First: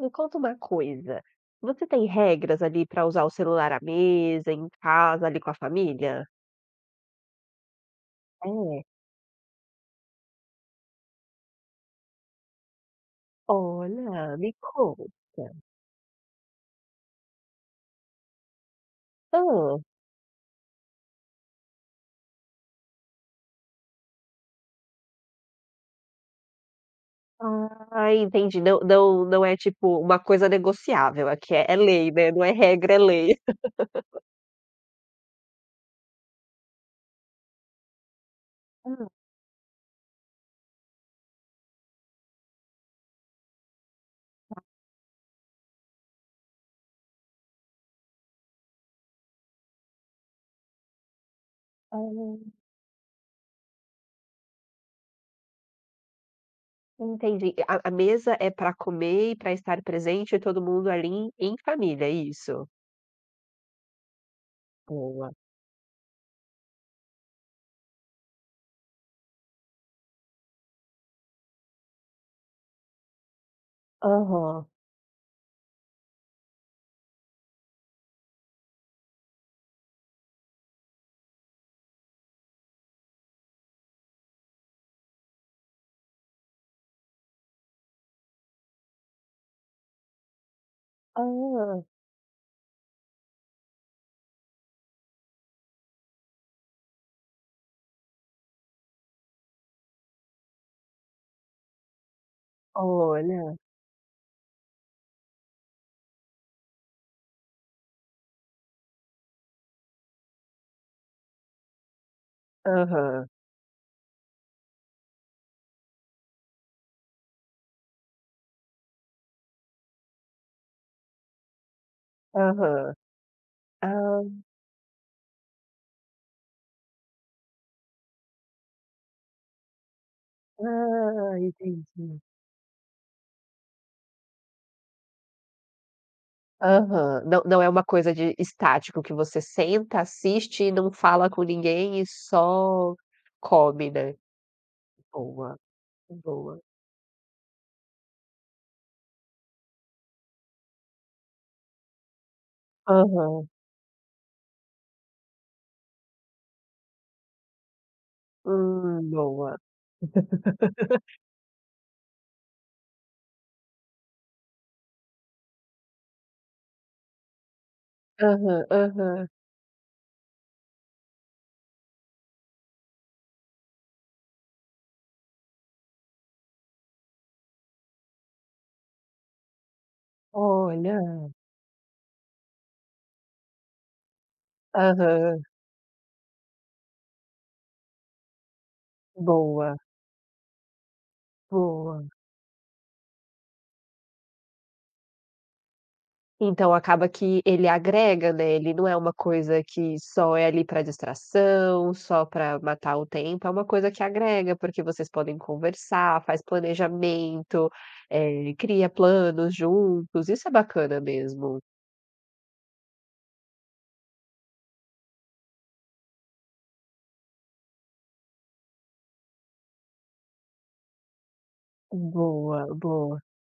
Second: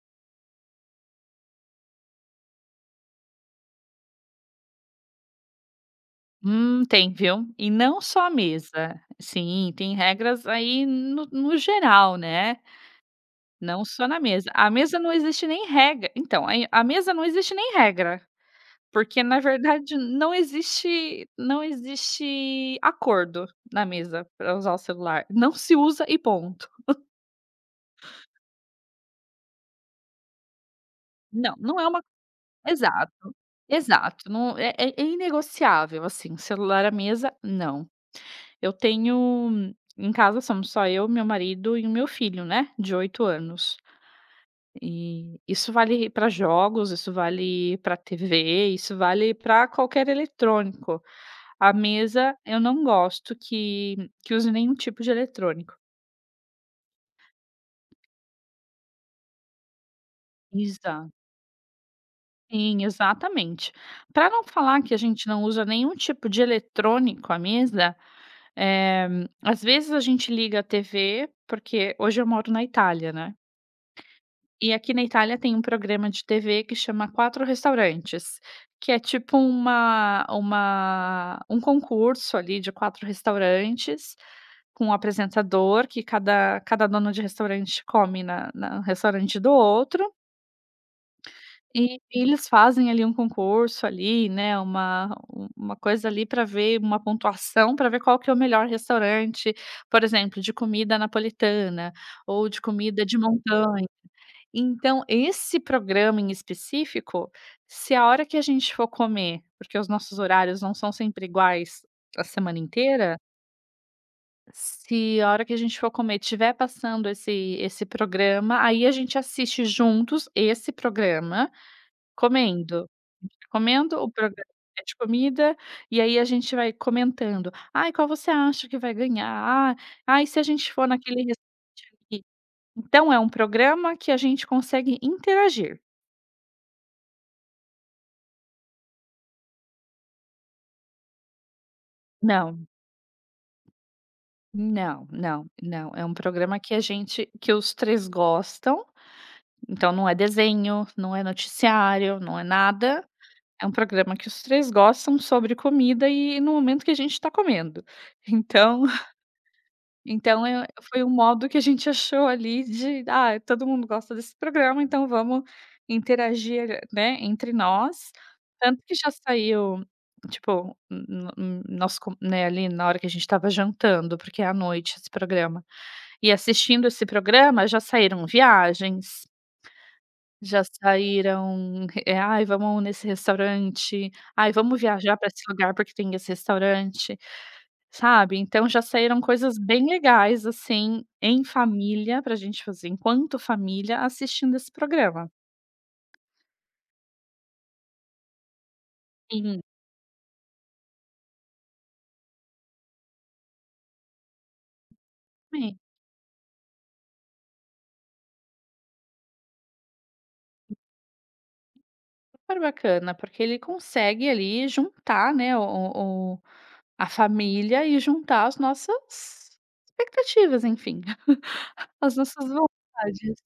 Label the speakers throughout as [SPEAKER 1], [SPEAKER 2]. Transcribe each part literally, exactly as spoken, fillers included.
[SPEAKER 1] Me conta uma coisa, você tem regras ali para usar o celular à mesa, em casa, ali com a família?
[SPEAKER 2] Hum, tem, viu. E não só à
[SPEAKER 1] É?
[SPEAKER 2] mesa. Sim, tem regras aí no no geral, né, não só na
[SPEAKER 1] Olha,
[SPEAKER 2] mesa.
[SPEAKER 1] me
[SPEAKER 2] A mesa não existe
[SPEAKER 1] conta.
[SPEAKER 2] nem regra então, aí a mesa não existe nem regra, porque na
[SPEAKER 1] Hã.
[SPEAKER 2] verdade não existe não existe acordo na mesa para usar o celular. Não se usa e ponto.
[SPEAKER 1] Ah, entendi, não não não é tipo uma coisa negociável, aqui
[SPEAKER 2] Não,
[SPEAKER 1] é é
[SPEAKER 2] não é uma
[SPEAKER 1] lei, né, não é regra, é
[SPEAKER 2] Exato,
[SPEAKER 1] lei.
[SPEAKER 2] exato, não é é é inegociável, assim, celular à mesa, não. Eu
[SPEAKER 1] Hã,
[SPEAKER 2] tenho em casa somos só eu, meu marido e o meu filho, né, de oito anos. E isso vale para jogos, isso vale pra T V, isso vale para qualquer eletrônico. A
[SPEAKER 1] hã,
[SPEAKER 2] mesa eu não gosto que que use nenhum tipo de eletrônico.
[SPEAKER 1] entendi. A a mesa é para comer e para estar presente todo mundo ali
[SPEAKER 2] Exato.
[SPEAKER 1] em em família, é isso?
[SPEAKER 2] Sim, exatamente. Para não falar que a gente
[SPEAKER 1] Boa.
[SPEAKER 2] não usa nenhum tipo de eletrônico à mesa. Eh, Às vezes a gente liga a T V, porque hoje eu moro na Itália, né,
[SPEAKER 1] Aham.
[SPEAKER 2] e aqui na Itália tem um programa de T V que chama Quatro Restaurantes, que é tipo uma uma um concurso ali de quatro restaurantes, com um apresentador que cada cada dono de restaurante come na na no restaurante do outro.
[SPEAKER 1] Ah,
[SPEAKER 2] E eles fazem ali um concurso ali, né, uma um, uma coisa ali pra ver uma pontuação pra ver qual que é o melhor restaurante, por exemplo, de comida napolitana ou de comida de
[SPEAKER 1] olha.
[SPEAKER 2] montanha. Então esse programa em específico, se a hora que a gente for comer, porque os nossos horários não são sempre iguais a semana inteira,
[SPEAKER 1] Aham,
[SPEAKER 2] se a hora que a gente for comer tiver passando esse esse programa, aí a gente assiste juntos esse programa. Comendo.
[SPEAKER 1] aham.
[SPEAKER 2] A gente vai comendo, o
[SPEAKER 1] Ah.
[SPEAKER 2] programa é de comida, e aí a gente vai comentando: "Ai, qual você acha que vai ganhar? Ah, ai, se a gente for naquele
[SPEAKER 1] Ah,
[SPEAKER 2] restaurante
[SPEAKER 1] entendi.
[SPEAKER 2] ali". Então é um programa que a gente consegue interagir.
[SPEAKER 1] Aham. Não não é uma coisa de estático que você senta, assiste e não fala com ninguém e
[SPEAKER 2] Não,
[SPEAKER 1] só come, né.
[SPEAKER 2] não, não,
[SPEAKER 1] Boa,
[SPEAKER 2] não. É um programa
[SPEAKER 1] boa.
[SPEAKER 2] que a gente que os três gostam, então não é desenho, não é noticiário, não é nada.
[SPEAKER 1] Aham.
[SPEAKER 2] É um programa que os três gostam sobre comida e no momento que a gente está comendo. Então
[SPEAKER 1] Hum, boa.
[SPEAKER 2] Então eu foi um modo que a gente achou ali de: "Ah, todo mundo gosta desse programa, então vamos interagir, né, entre nós".
[SPEAKER 1] Aham,
[SPEAKER 2] Tanto que já
[SPEAKER 1] aham.
[SPEAKER 2] saiu, tipo, no no nosso com né, ali na hora que a gente estava jantando, porque é à noite esse programa. E assistindo esse programa já saíram viagens, já
[SPEAKER 1] Olha.
[SPEAKER 2] saíram, eh: "Ai, vamos nesse restaurante. Ai, vamos viajar para
[SPEAKER 1] Aham.
[SPEAKER 2] esse lugar porque tem esse restaurante". Sabe, então já saíram coisas
[SPEAKER 1] Boa,
[SPEAKER 2] bem legais, assim, em
[SPEAKER 1] boa.
[SPEAKER 2] família, pra gente fazer enquanto família, assistindo esse programa.
[SPEAKER 1] Então acaba que ele agrega, né, ele não é uma
[SPEAKER 2] Sim.
[SPEAKER 1] coisa que só é ali para distração, só para matar o tempo, é uma coisa que agrega, porque vocês podem
[SPEAKER 2] Sim,
[SPEAKER 1] conversar, faz planejamento, eh, cria planos juntos, isso é bacana mesmo.
[SPEAKER 2] super bacana, porque ele consegue ali juntar, né, o o a família e juntar as nossas expectativas, enfim, as nossas
[SPEAKER 1] Boa, boa.
[SPEAKER 2] vontades.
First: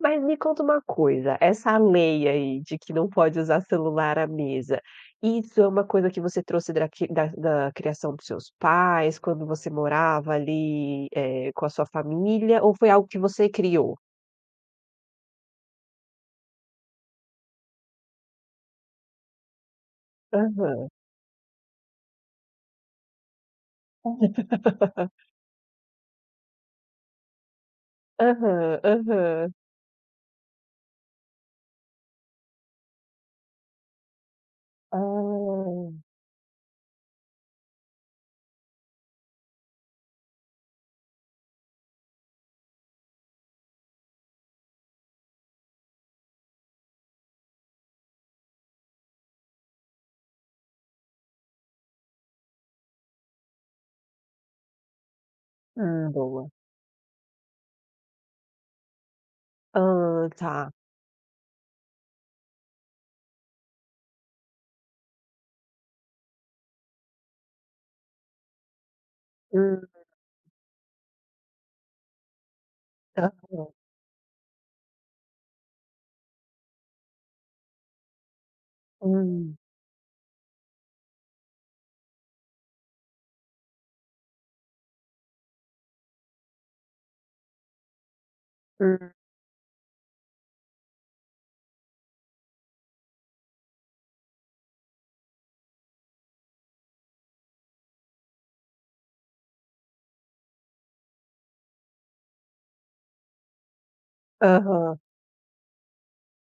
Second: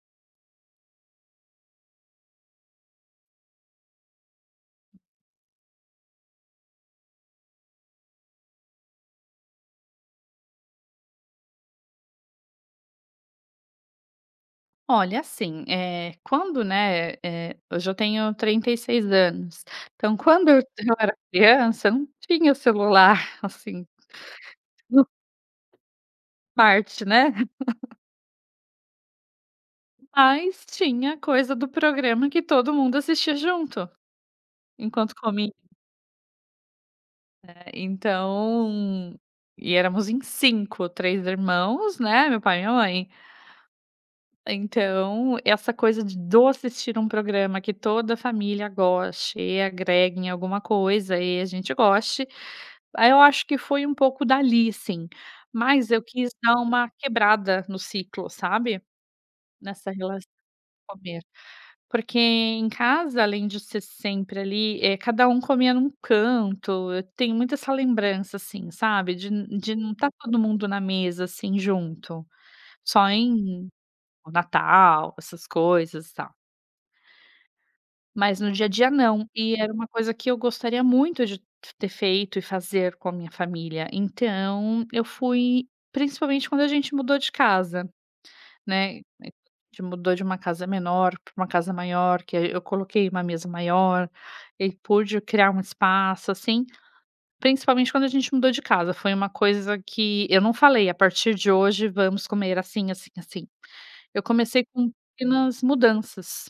[SPEAKER 1] Mas me conta uma coisa, essa lei aí de que não pode usar celular à mesa, isso é uma coisa que você trouxe draqui da da criação dos seus pais, quando você morava ali, eh, com a sua família, ou foi algo que você criou?
[SPEAKER 2] Olha, assim, é quando, né, eh, hoje eu tenho trinta e seis anos, então quando eu
[SPEAKER 1] Aham.
[SPEAKER 2] eu era criança, não tinha celular, assim, no parte, né?
[SPEAKER 1] Aham, aham.
[SPEAKER 2] Mas tinha coisa do programa que todo mundo assistia junto, enquanto comia.
[SPEAKER 1] Ah.
[SPEAKER 2] Então e éramos em cinco, três irmãos, né, meu pai e minha mãe. Então, essa coisa de do assistir um programa que toda a família goste e agregue em alguma coisa e a gente goste, aí eu acho que foi um pouco dali, sim. Mas eu
[SPEAKER 1] Hum,
[SPEAKER 2] quis
[SPEAKER 1] boa.
[SPEAKER 2] dar uma quebrada no ciclo, sabe, nessa relação.
[SPEAKER 1] Hã, tá.
[SPEAKER 2] Comer. Porque em casa, além de ser sempre ali, eh, cada um comia num canto, eu tenho muito essa lembrança, assim, sabe, de n- de
[SPEAKER 1] Hum,
[SPEAKER 2] não estar todo mundo na mesa, assim, junto, só
[SPEAKER 1] aham.
[SPEAKER 2] em Natal, essas coisas, e tal. Mas no dia a dia não, e
[SPEAKER 1] Hum,
[SPEAKER 2] era uma coisa que eu gostaria muito de ter feito e fazer com a minha família, então eu fui principalmente quando a gente mudou de casa. Né,
[SPEAKER 1] hum,
[SPEAKER 2] a gente mudou de uma casa menor para uma casa maior, que aí eu coloquei uma mesa maior, e pude criar um espaço, assim, principalmente quando a gente mudou de casa, foi uma coisa que eu não falei: "A partir de hoje vamos comer assim, assim, assim". Eu comecei com
[SPEAKER 1] aham.
[SPEAKER 2] pequenas mudanças,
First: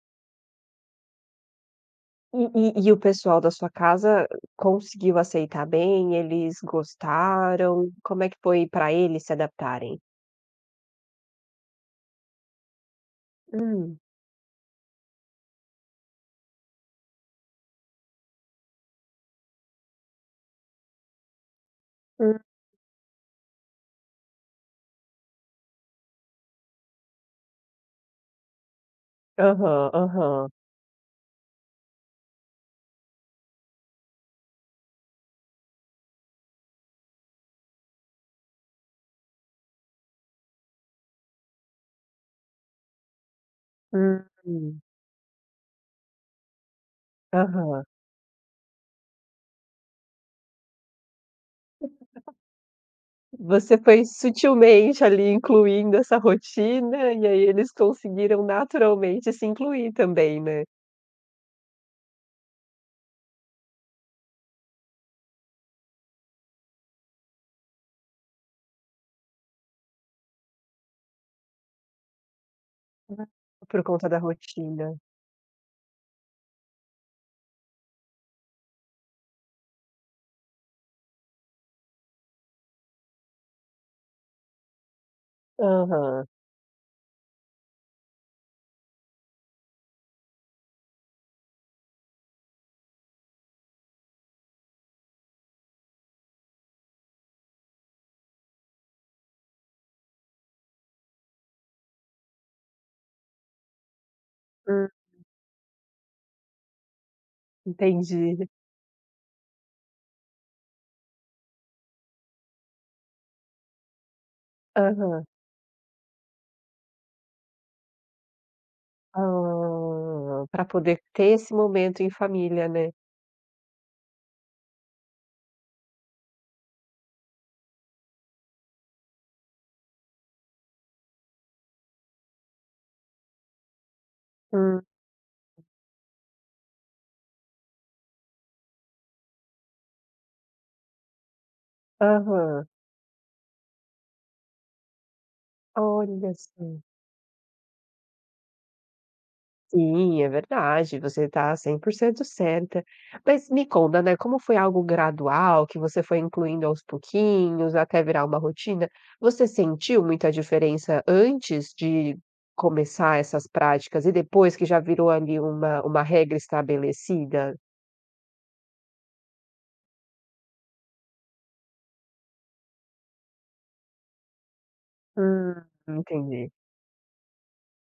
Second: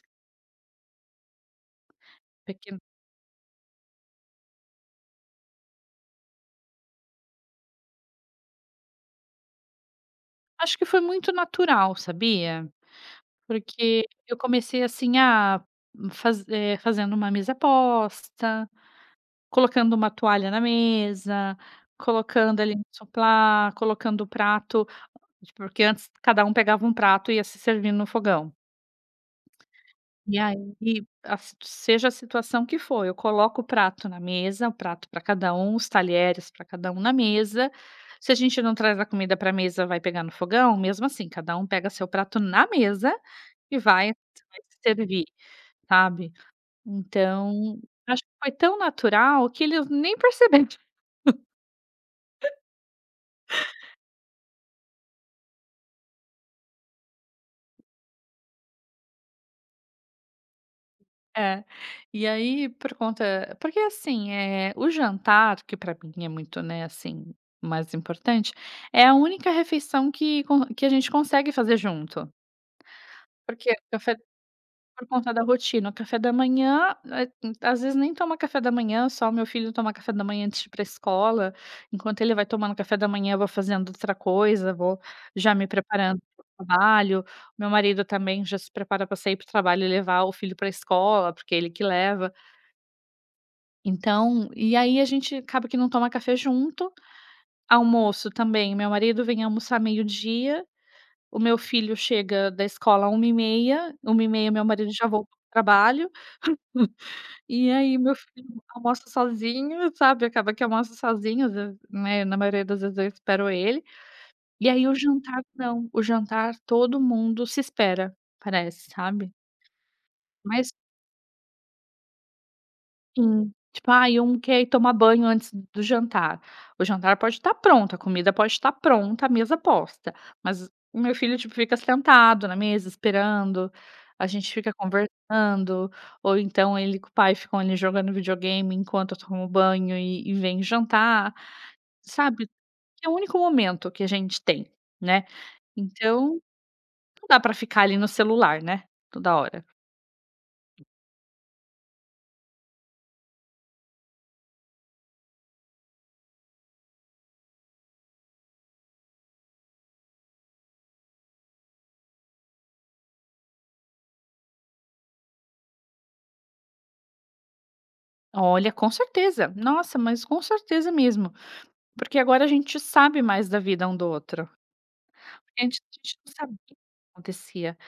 [SPEAKER 1] E e
[SPEAKER 2] pequen
[SPEAKER 1] e o pessoal da sua casa conseguiu aceitar bem? Eles gostaram? Como é que foi para eles se adaptarem?
[SPEAKER 2] acho que foi muito natural, sabia?
[SPEAKER 1] Hum,
[SPEAKER 2] Porque eu comecei assim a faz eh, fazendo uma mesa posta. Colocando uma toalha na mesa,
[SPEAKER 1] hum,
[SPEAKER 2] colocando ali um soprar, colocando o prato, tipo, porque antes cada um pegava um prato e ia se servindo no fogão.
[SPEAKER 1] aham,
[SPEAKER 2] E
[SPEAKER 1] aham,
[SPEAKER 2] aí, a si seja a situação que for, eu coloco o prato na mesa, o prato para cada um, os talheres para cada um na mesa. Se a gente não traz a comida para a mesa, vai pegar no fogão, mesmo assim, cada um pega seu prato na mesa e vai
[SPEAKER 1] hum,
[SPEAKER 2] vai se
[SPEAKER 1] hum,
[SPEAKER 2] servir, sabe. Então,
[SPEAKER 1] aham.
[SPEAKER 2] acho que foi tão natural que eles nem perceberam.
[SPEAKER 1] Você foi sutilmente ali incluindo essa rotina, e aí eles conseguiram naturalmente se incluir também, né?
[SPEAKER 2] É. E aí, por conta porque assim, é o jantar, que pra mim é muito, né, assim, mais importante, é a única refeição que con que a gente consegue fazer junto.
[SPEAKER 1] Ah,
[SPEAKER 2] Porque o
[SPEAKER 1] por conta
[SPEAKER 2] café
[SPEAKER 1] da rotina.
[SPEAKER 2] por conta da rotina, o café da manhã, eh, às vezes nem toma café da manhã, só o meu filho toma café da manhã antes de ir pra escola. Enquanto ele vai tomando café da manhã, eu vou fazendo outra coisa, vou já me preparando
[SPEAKER 1] Aham,
[SPEAKER 2] para o trabalho. Meu marido também já se prepara para sair para o trabalho e levar o filho pra escola, porque é ele que leva. Então, e aí a gente acaba que não toma café junto, almoço também, meu marido vem almoçar meio-dia, o meu filho chega da escola uma e meia, uma e meia meu
[SPEAKER 1] hum,
[SPEAKER 2] marido já voltou para trabalho, e aí meu
[SPEAKER 1] entendi.
[SPEAKER 2] filho almoça sozinho, sabe, acaba que almoça sozinho, às vezes, né, na maioria das vezes eu espero ele, e aí o
[SPEAKER 1] Aham.
[SPEAKER 2] jantar não, o jantar todo mundo se espera, parece, sabe.
[SPEAKER 1] Ah, pra
[SPEAKER 2] Mas
[SPEAKER 1] poder ter esse momento em família, né?
[SPEAKER 2] Sim. Tipo, ai, um quer ir tomar banho antes do jantar. O jantar pode estar pronto, a comida pode estar pronta, a mesa posta, mas o meu filho, tipo, fica sentado na mesa esperando, a gente fica
[SPEAKER 1] Hum.
[SPEAKER 2] conversando, ou então ele com o pai ficam ali jogando videogame enquanto eu tomo banho e e vem jantar, sabe.
[SPEAKER 1] Aham.
[SPEAKER 2] É o único momento que a gente tem, né.
[SPEAKER 1] Olha
[SPEAKER 2] Então,
[SPEAKER 1] só.
[SPEAKER 2] não dá pra ficar ali no celular, né, toda hora.
[SPEAKER 1] Sim, é verdade, você está cem por cento certa. Mas me conta, né, como foi algo gradual, que você foi incluindo aos pouquinhos, até virar uma rotina, você sentiu muita diferença antes de começar essas práticas e depois que já virou ali uma uma regra estabelecida?
[SPEAKER 2] Olha, com certeza. Nossa, mas com certeza mesmo. Porque agora a gente sabe mais da vida um do outro.
[SPEAKER 1] Hum,
[SPEAKER 2] Antes a gente não
[SPEAKER 1] entendi.
[SPEAKER 2] sabia o que acontecia.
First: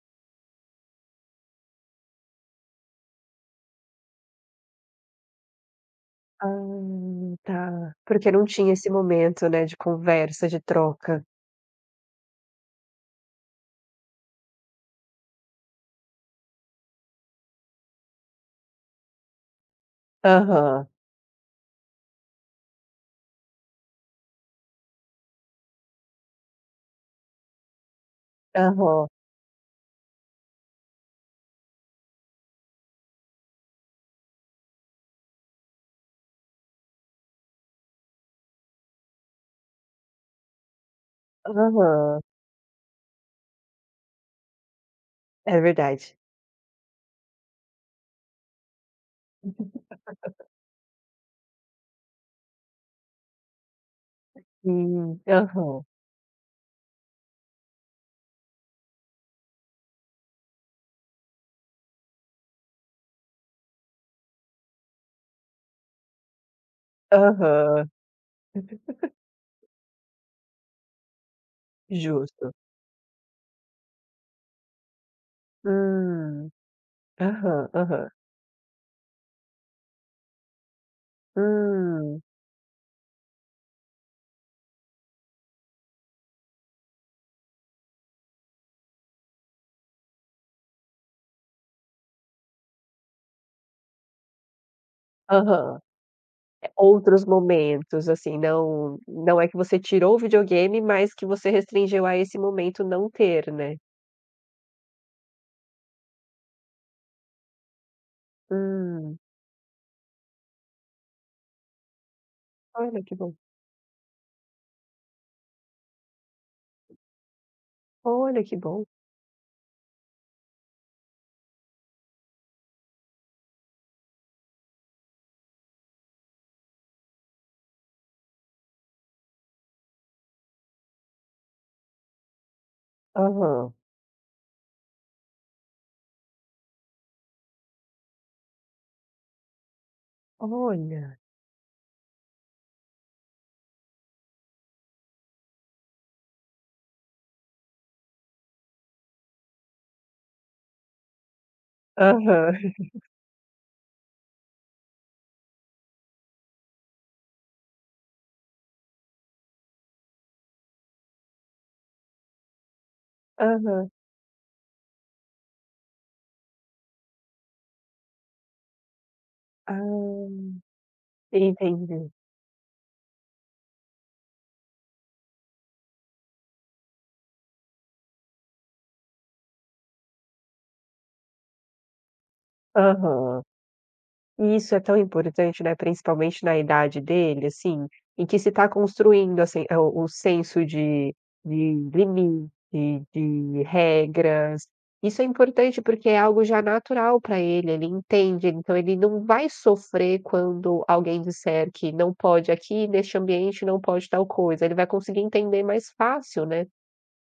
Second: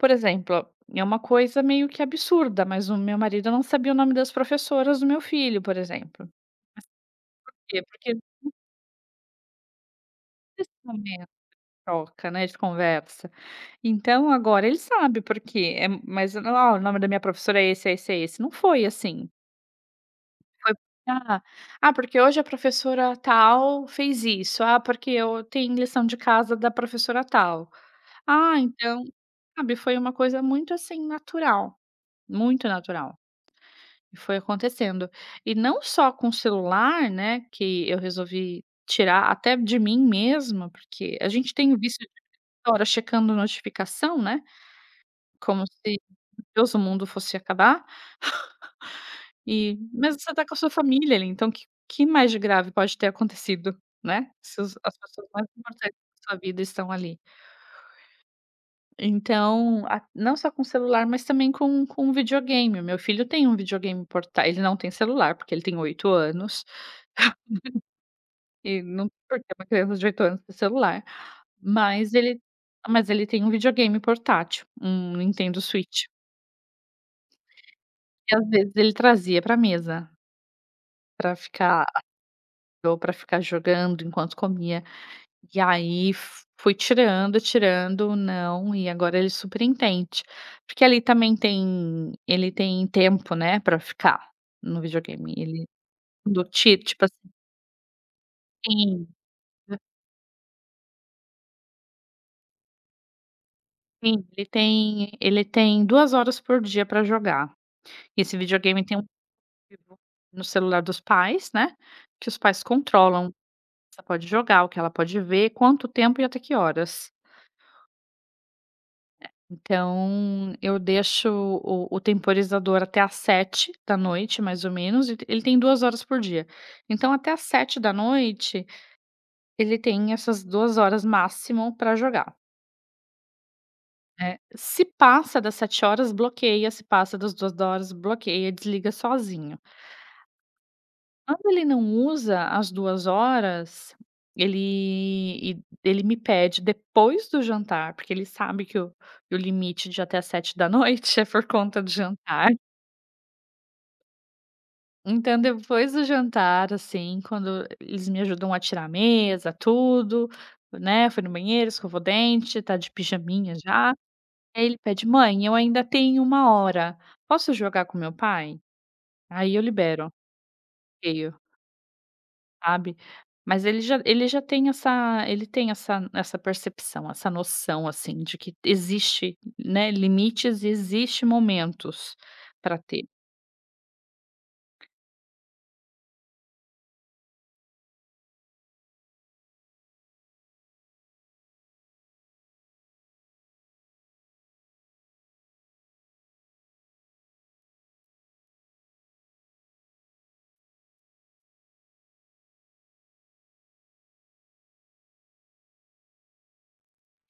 [SPEAKER 2] Por exemplo, é uma coisa meio que absurda, mas o meu marido não sabia o nome das professoras do meu filho, por exemplo.
[SPEAKER 1] Ah,
[SPEAKER 2] Por quê?
[SPEAKER 1] tá.
[SPEAKER 2] Porque
[SPEAKER 1] Porque não tinha esse momento, né, de conversa, de
[SPEAKER 2] nesse
[SPEAKER 1] troca.
[SPEAKER 2] momento de troca, né, de conversa. Então agora ele sabe porque é mas, "Ah, o nome da minha professora é esse, é esse, é esse". Não foi assim. Foi:
[SPEAKER 1] Aham,
[SPEAKER 2] "Ah, ah, porque hoje a professora tal fez isso. Ah, porque eu tenho lição de casa da professora tal. Ah, então".
[SPEAKER 1] aham,
[SPEAKER 2] Sabe, foi uma coisa muito, assim, natural, muito natural, e foi acontecendo. E não só com o celular, né, que eu resolvi tirar até de mim mesma, porque a gente tem o vício de
[SPEAKER 1] aham.
[SPEAKER 2] toda hora checando notificação, né,
[SPEAKER 1] É
[SPEAKER 2] como se,
[SPEAKER 1] verdade.
[SPEAKER 2] Deus, o mundo fosse acabar, e mas você tá com a sua família ali, então que que mais de grave pode ter acontecido, né, se os as
[SPEAKER 1] Hum,
[SPEAKER 2] pessoas mais
[SPEAKER 1] aham,
[SPEAKER 2] importantes da sua vida estão ali. Então, a não só com celular, mas também com com videogame. O meu filho tem um videogame portátil, ele não tem celular, porque ele tem oito anos,
[SPEAKER 1] aham,
[SPEAKER 2] e não porque é uma criança de oito anos tem celular, mas ele
[SPEAKER 1] justo.
[SPEAKER 2] mas ele tem um videogame portátil, um Nintendo Switch,
[SPEAKER 1] Hum, aham, aham,
[SPEAKER 2] e às vezes ele trazia para mesa, para ficar
[SPEAKER 1] hum,
[SPEAKER 2] ou para ficar jogando enquanto comia. E aí f fui tirando, tirando, não, e agora ele super entende. Porque ali também tem ele tem tempo, né, pra ficar no videogame, ele
[SPEAKER 1] aham.
[SPEAKER 2] do
[SPEAKER 1] É
[SPEAKER 2] ti tipo
[SPEAKER 1] outros momentos, assim, não
[SPEAKER 2] assim,
[SPEAKER 1] não é que você tirou o videogame, mas que você restringiu a esse momento não ter, né.
[SPEAKER 2] assim, ele tem ele tem duas horas por dia pra jogar. E Esse videogame tem um
[SPEAKER 1] Hum,
[SPEAKER 2] aplicativo no celular dos pais, né, que os pais
[SPEAKER 1] olha que
[SPEAKER 2] controlam,
[SPEAKER 1] bom,
[SPEAKER 2] ela pode jogar, o que ela pode ver, quanto tempo e até que horas.
[SPEAKER 1] olha que bom.
[SPEAKER 2] Então, eu deixo o o temporizador até às sete da noite, mais ou menos, e ele tem duas horas por dia. Então até às sete da noite ele tem essas duas horas máximo para jogar,
[SPEAKER 1] Aham,
[SPEAKER 2] né. Se passa das sete horas, bloqueia, se passa das duas horas, bloqueia, desliga sozinho.
[SPEAKER 1] olha.
[SPEAKER 2] Quando ele não usa as duas horas, ele e ele me pede depois do jantar, porque ele sabe que o o limite de até às sete da noite é por conta do jantar.
[SPEAKER 1] Aham,
[SPEAKER 2] Então, depois do jantar, assim, quando eles me ajudam a tirar a mesa, tudo, né, foi no banheiro, escovou o dente, tá de pijaminha
[SPEAKER 1] aham.
[SPEAKER 2] já. Aí ele pede: "Mãe, eu ainda tenho uma hora, posso jogar com meu pai?". Aí eu libero,
[SPEAKER 1] Ah,
[SPEAKER 2] meio,
[SPEAKER 1] entendi.
[SPEAKER 2] sabe. Mas ele já ele já tem essa ele tem essa essa percepção, essa noção, assim, de que existe, né, limites e existe momentos para ter.
[SPEAKER 1] Aham. E isso é tão importante, né, principalmente na idade dele, assim, em que se está construindo, assim, eh, o o senso de de limite, de regras. Isso é importante, porque é algo já natural para ele, ele entende, então ele não vai sofrer quando alguém disser que não pode aqui, neste ambiente, não pode tal coisa, ele vai conseguir entender mais fácil, né.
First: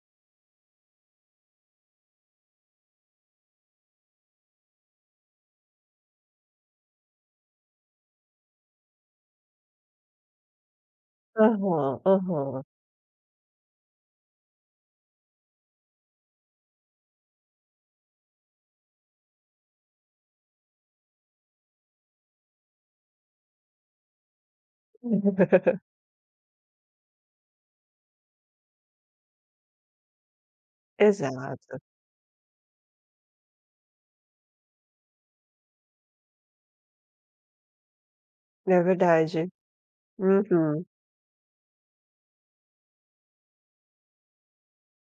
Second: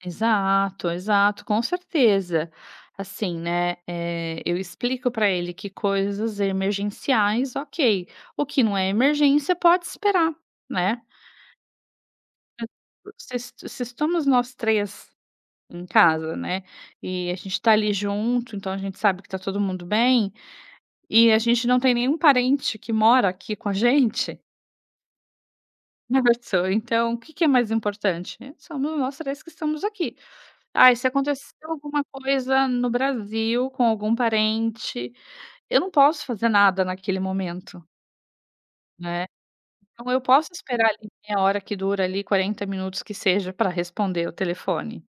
[SPEAKER 2] Exato, exato, com certeza. Assim, né, eh, eu explico para ele que coisas emergenciais, ok, o que não é emergência pode esperar, né.
[SPEAKER 1] Aham, aham.
[SPEAKER 2] Se es se estamos nós três em casa, né, e a gente tá ali junto, então a gente sabe que tá todo mundo bem, e a gente não tem nenhum parente que mora aqui com a gente, né, pessoa? Então o que que é mais importante? Somos nós três que estamos aqui. Ai, se acontecer
[SPEAKER 1] Exato,
[SPEAKER 2] alguma coisa no Brasil com algum parente, eu não posso fazer nada naquele momento,
[SPEAKER 1] é
[SPEAKER 2] né.
[SPEAKER 1] verdade.
[SPEAKER 2] Então eu posso
[SPEAKER 1] Uhum,
[SPEAKER 2] esperar ali meia hora que dura ali, quarenta minutos que seja para responder o telefone,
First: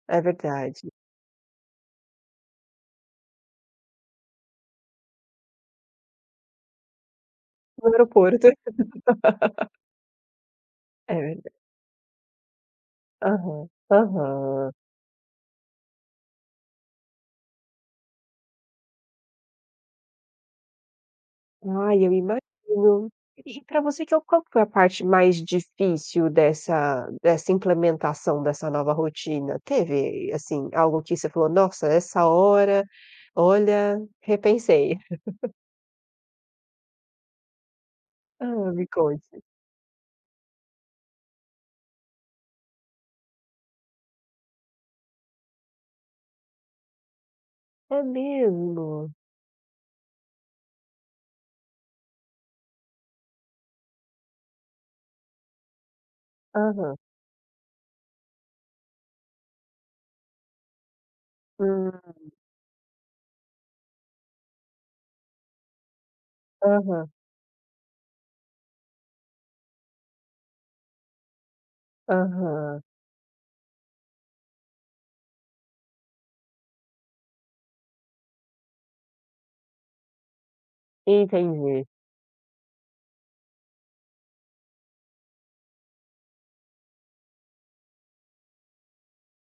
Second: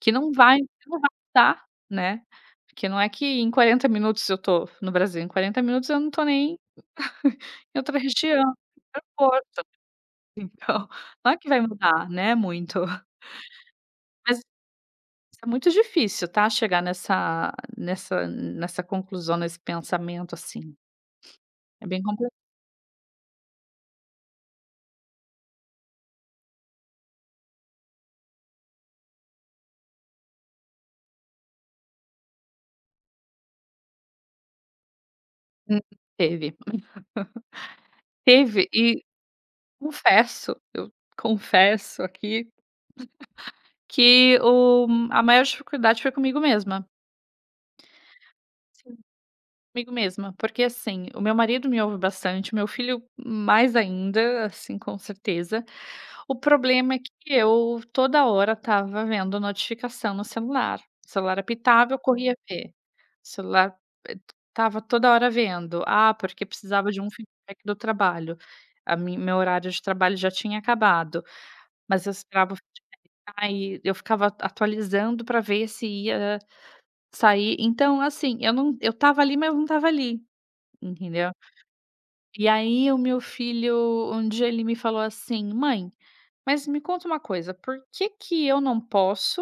[SPEAKER 2] que
[SPEAKER 1] é
[SPEAKER 2] não vai
[SPEAKER 1] verdade.
[SPEAKER 2] não vai mudar, né. Porque não é que em quarenta minutos eu tô no Brasil, em quarenta minutos eu não tô nem em
[SPEAKER 1] No
[SPEAKER 2] outra região,
[SPEAKER 1] aeroporto.
[SPEAKER 2] em outro aeroporto, então
[SPEAKER 1] É
[SPEAKER 2] não é que
[SPEAKER 1] verda
[SPEAKER 2] vai mudar, né, muito.
[SPEAKER 1] aham,
[SPEAKER 2] Mas
[SPEAKER 1] aham.
[SPEAKER 2] É muito difícil, tá, chegar nessa nessa nessa conclusão, nesse pensamento, assim. É bem
[SPEAKER 1] Ai, eu
[SPEAKER 2] compli
[SPEAKER 1] imagino. E pra você que é o qual que foi a parte mais difícil dessa dessa implementação dessa nova rotina? Teve, assim, algo que você falou: "Nossa, essa hora, olha, repensei"?
[SPEAKER 2] Hum. Teve, teve
[SPEAKER 1] Hã, me
[SPEAKER 2] e
[SPEAKER 1] conte.
[SPEAKER 2] confesso, eu confesso aqui, que o a maior dificuldade foi comigo mesma.
[SPEAKER 1] É
[SPEAKER 2] Sim,
[SPEAKER 1] mesmo?
[SPEAKER 2] comigo mesma, porque, assim, o meu marido me ouve bastante, meu filho mais ainda, assim, com certeza. O problema
[SPEAKER 1] Aham.
[SPEAKER 2] é que eu toda hora tava vendo notificação no celular. O celular apitava, eu
[SPEAKER 1] Hum.
[SPEAKER 2] corria ver. Celular, eh, estava toda hora vendo. Ah, porque precisava de um
[SPEAKER 1] Aham,
[SPEAKER 2] feedback do trabalho. A mi meu horário de trabalho já tinha acabado, mas eu esperava o
[SPEAKER 1] aham.
[SPEAKER 2] feedback. Aí eu ficava atualizando pra ver se ia sair. Então, assim, eu não eu estava ali, mas eu não estava ali, entendeu.
[SPEAKER 1] Entendi.
[SPEAKER 2] E aí o meu filho, um dia ele me falou assim: "Mãe, mas me conta uma coisa, por que que eu não posso,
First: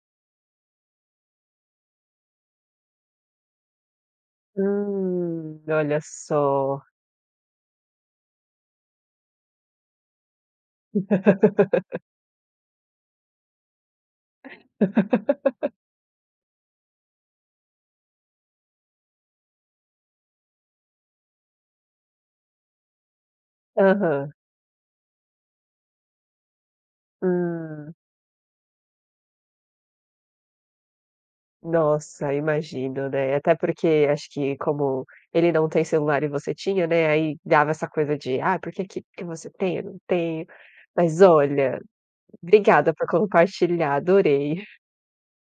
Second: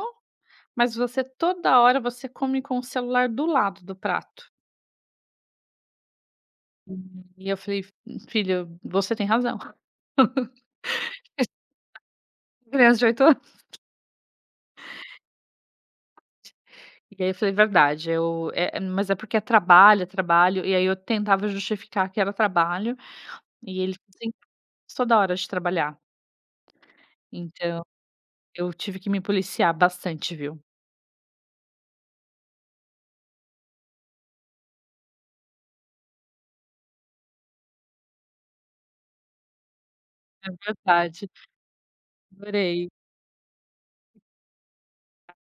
[SPEAKER 2] mas você toda hora você come com o celular do lado do prato?".
[SPEAKER 1] Hum, olha só.
[SPEAKER 2] E eu falei: "Filho, você tem razão". Criança de oito anos. E aí eu falei: "Verdade, eu é é mas é porque é trabalho, é trabalho". E aí eu tentava justificar que era trabalho, e ele
[SPEAKER 1] Aham.
[SPEAKER 2] sempre toda hora de trabalhar. Então
[SPEAKER 1] Hum.
[SPEAKER 2] eu tive que me policiar bastante, viu.
[SPEAKER 1] Nossa, imagino, né. Até porque acho que como ele não tem celular e você tinha, né, aí dava essa coisa de: "Ah, por que que que você tem? Eu não tenho".
[SPEAKER 2] É
[SPEAKER 1] Mas
[SPEAKER 2] verdade.
[SPEAKER 1] olha,
[SPEAKER 2] Adorei.
[SPEAKER 1] obrigada por compartilhar, adorei.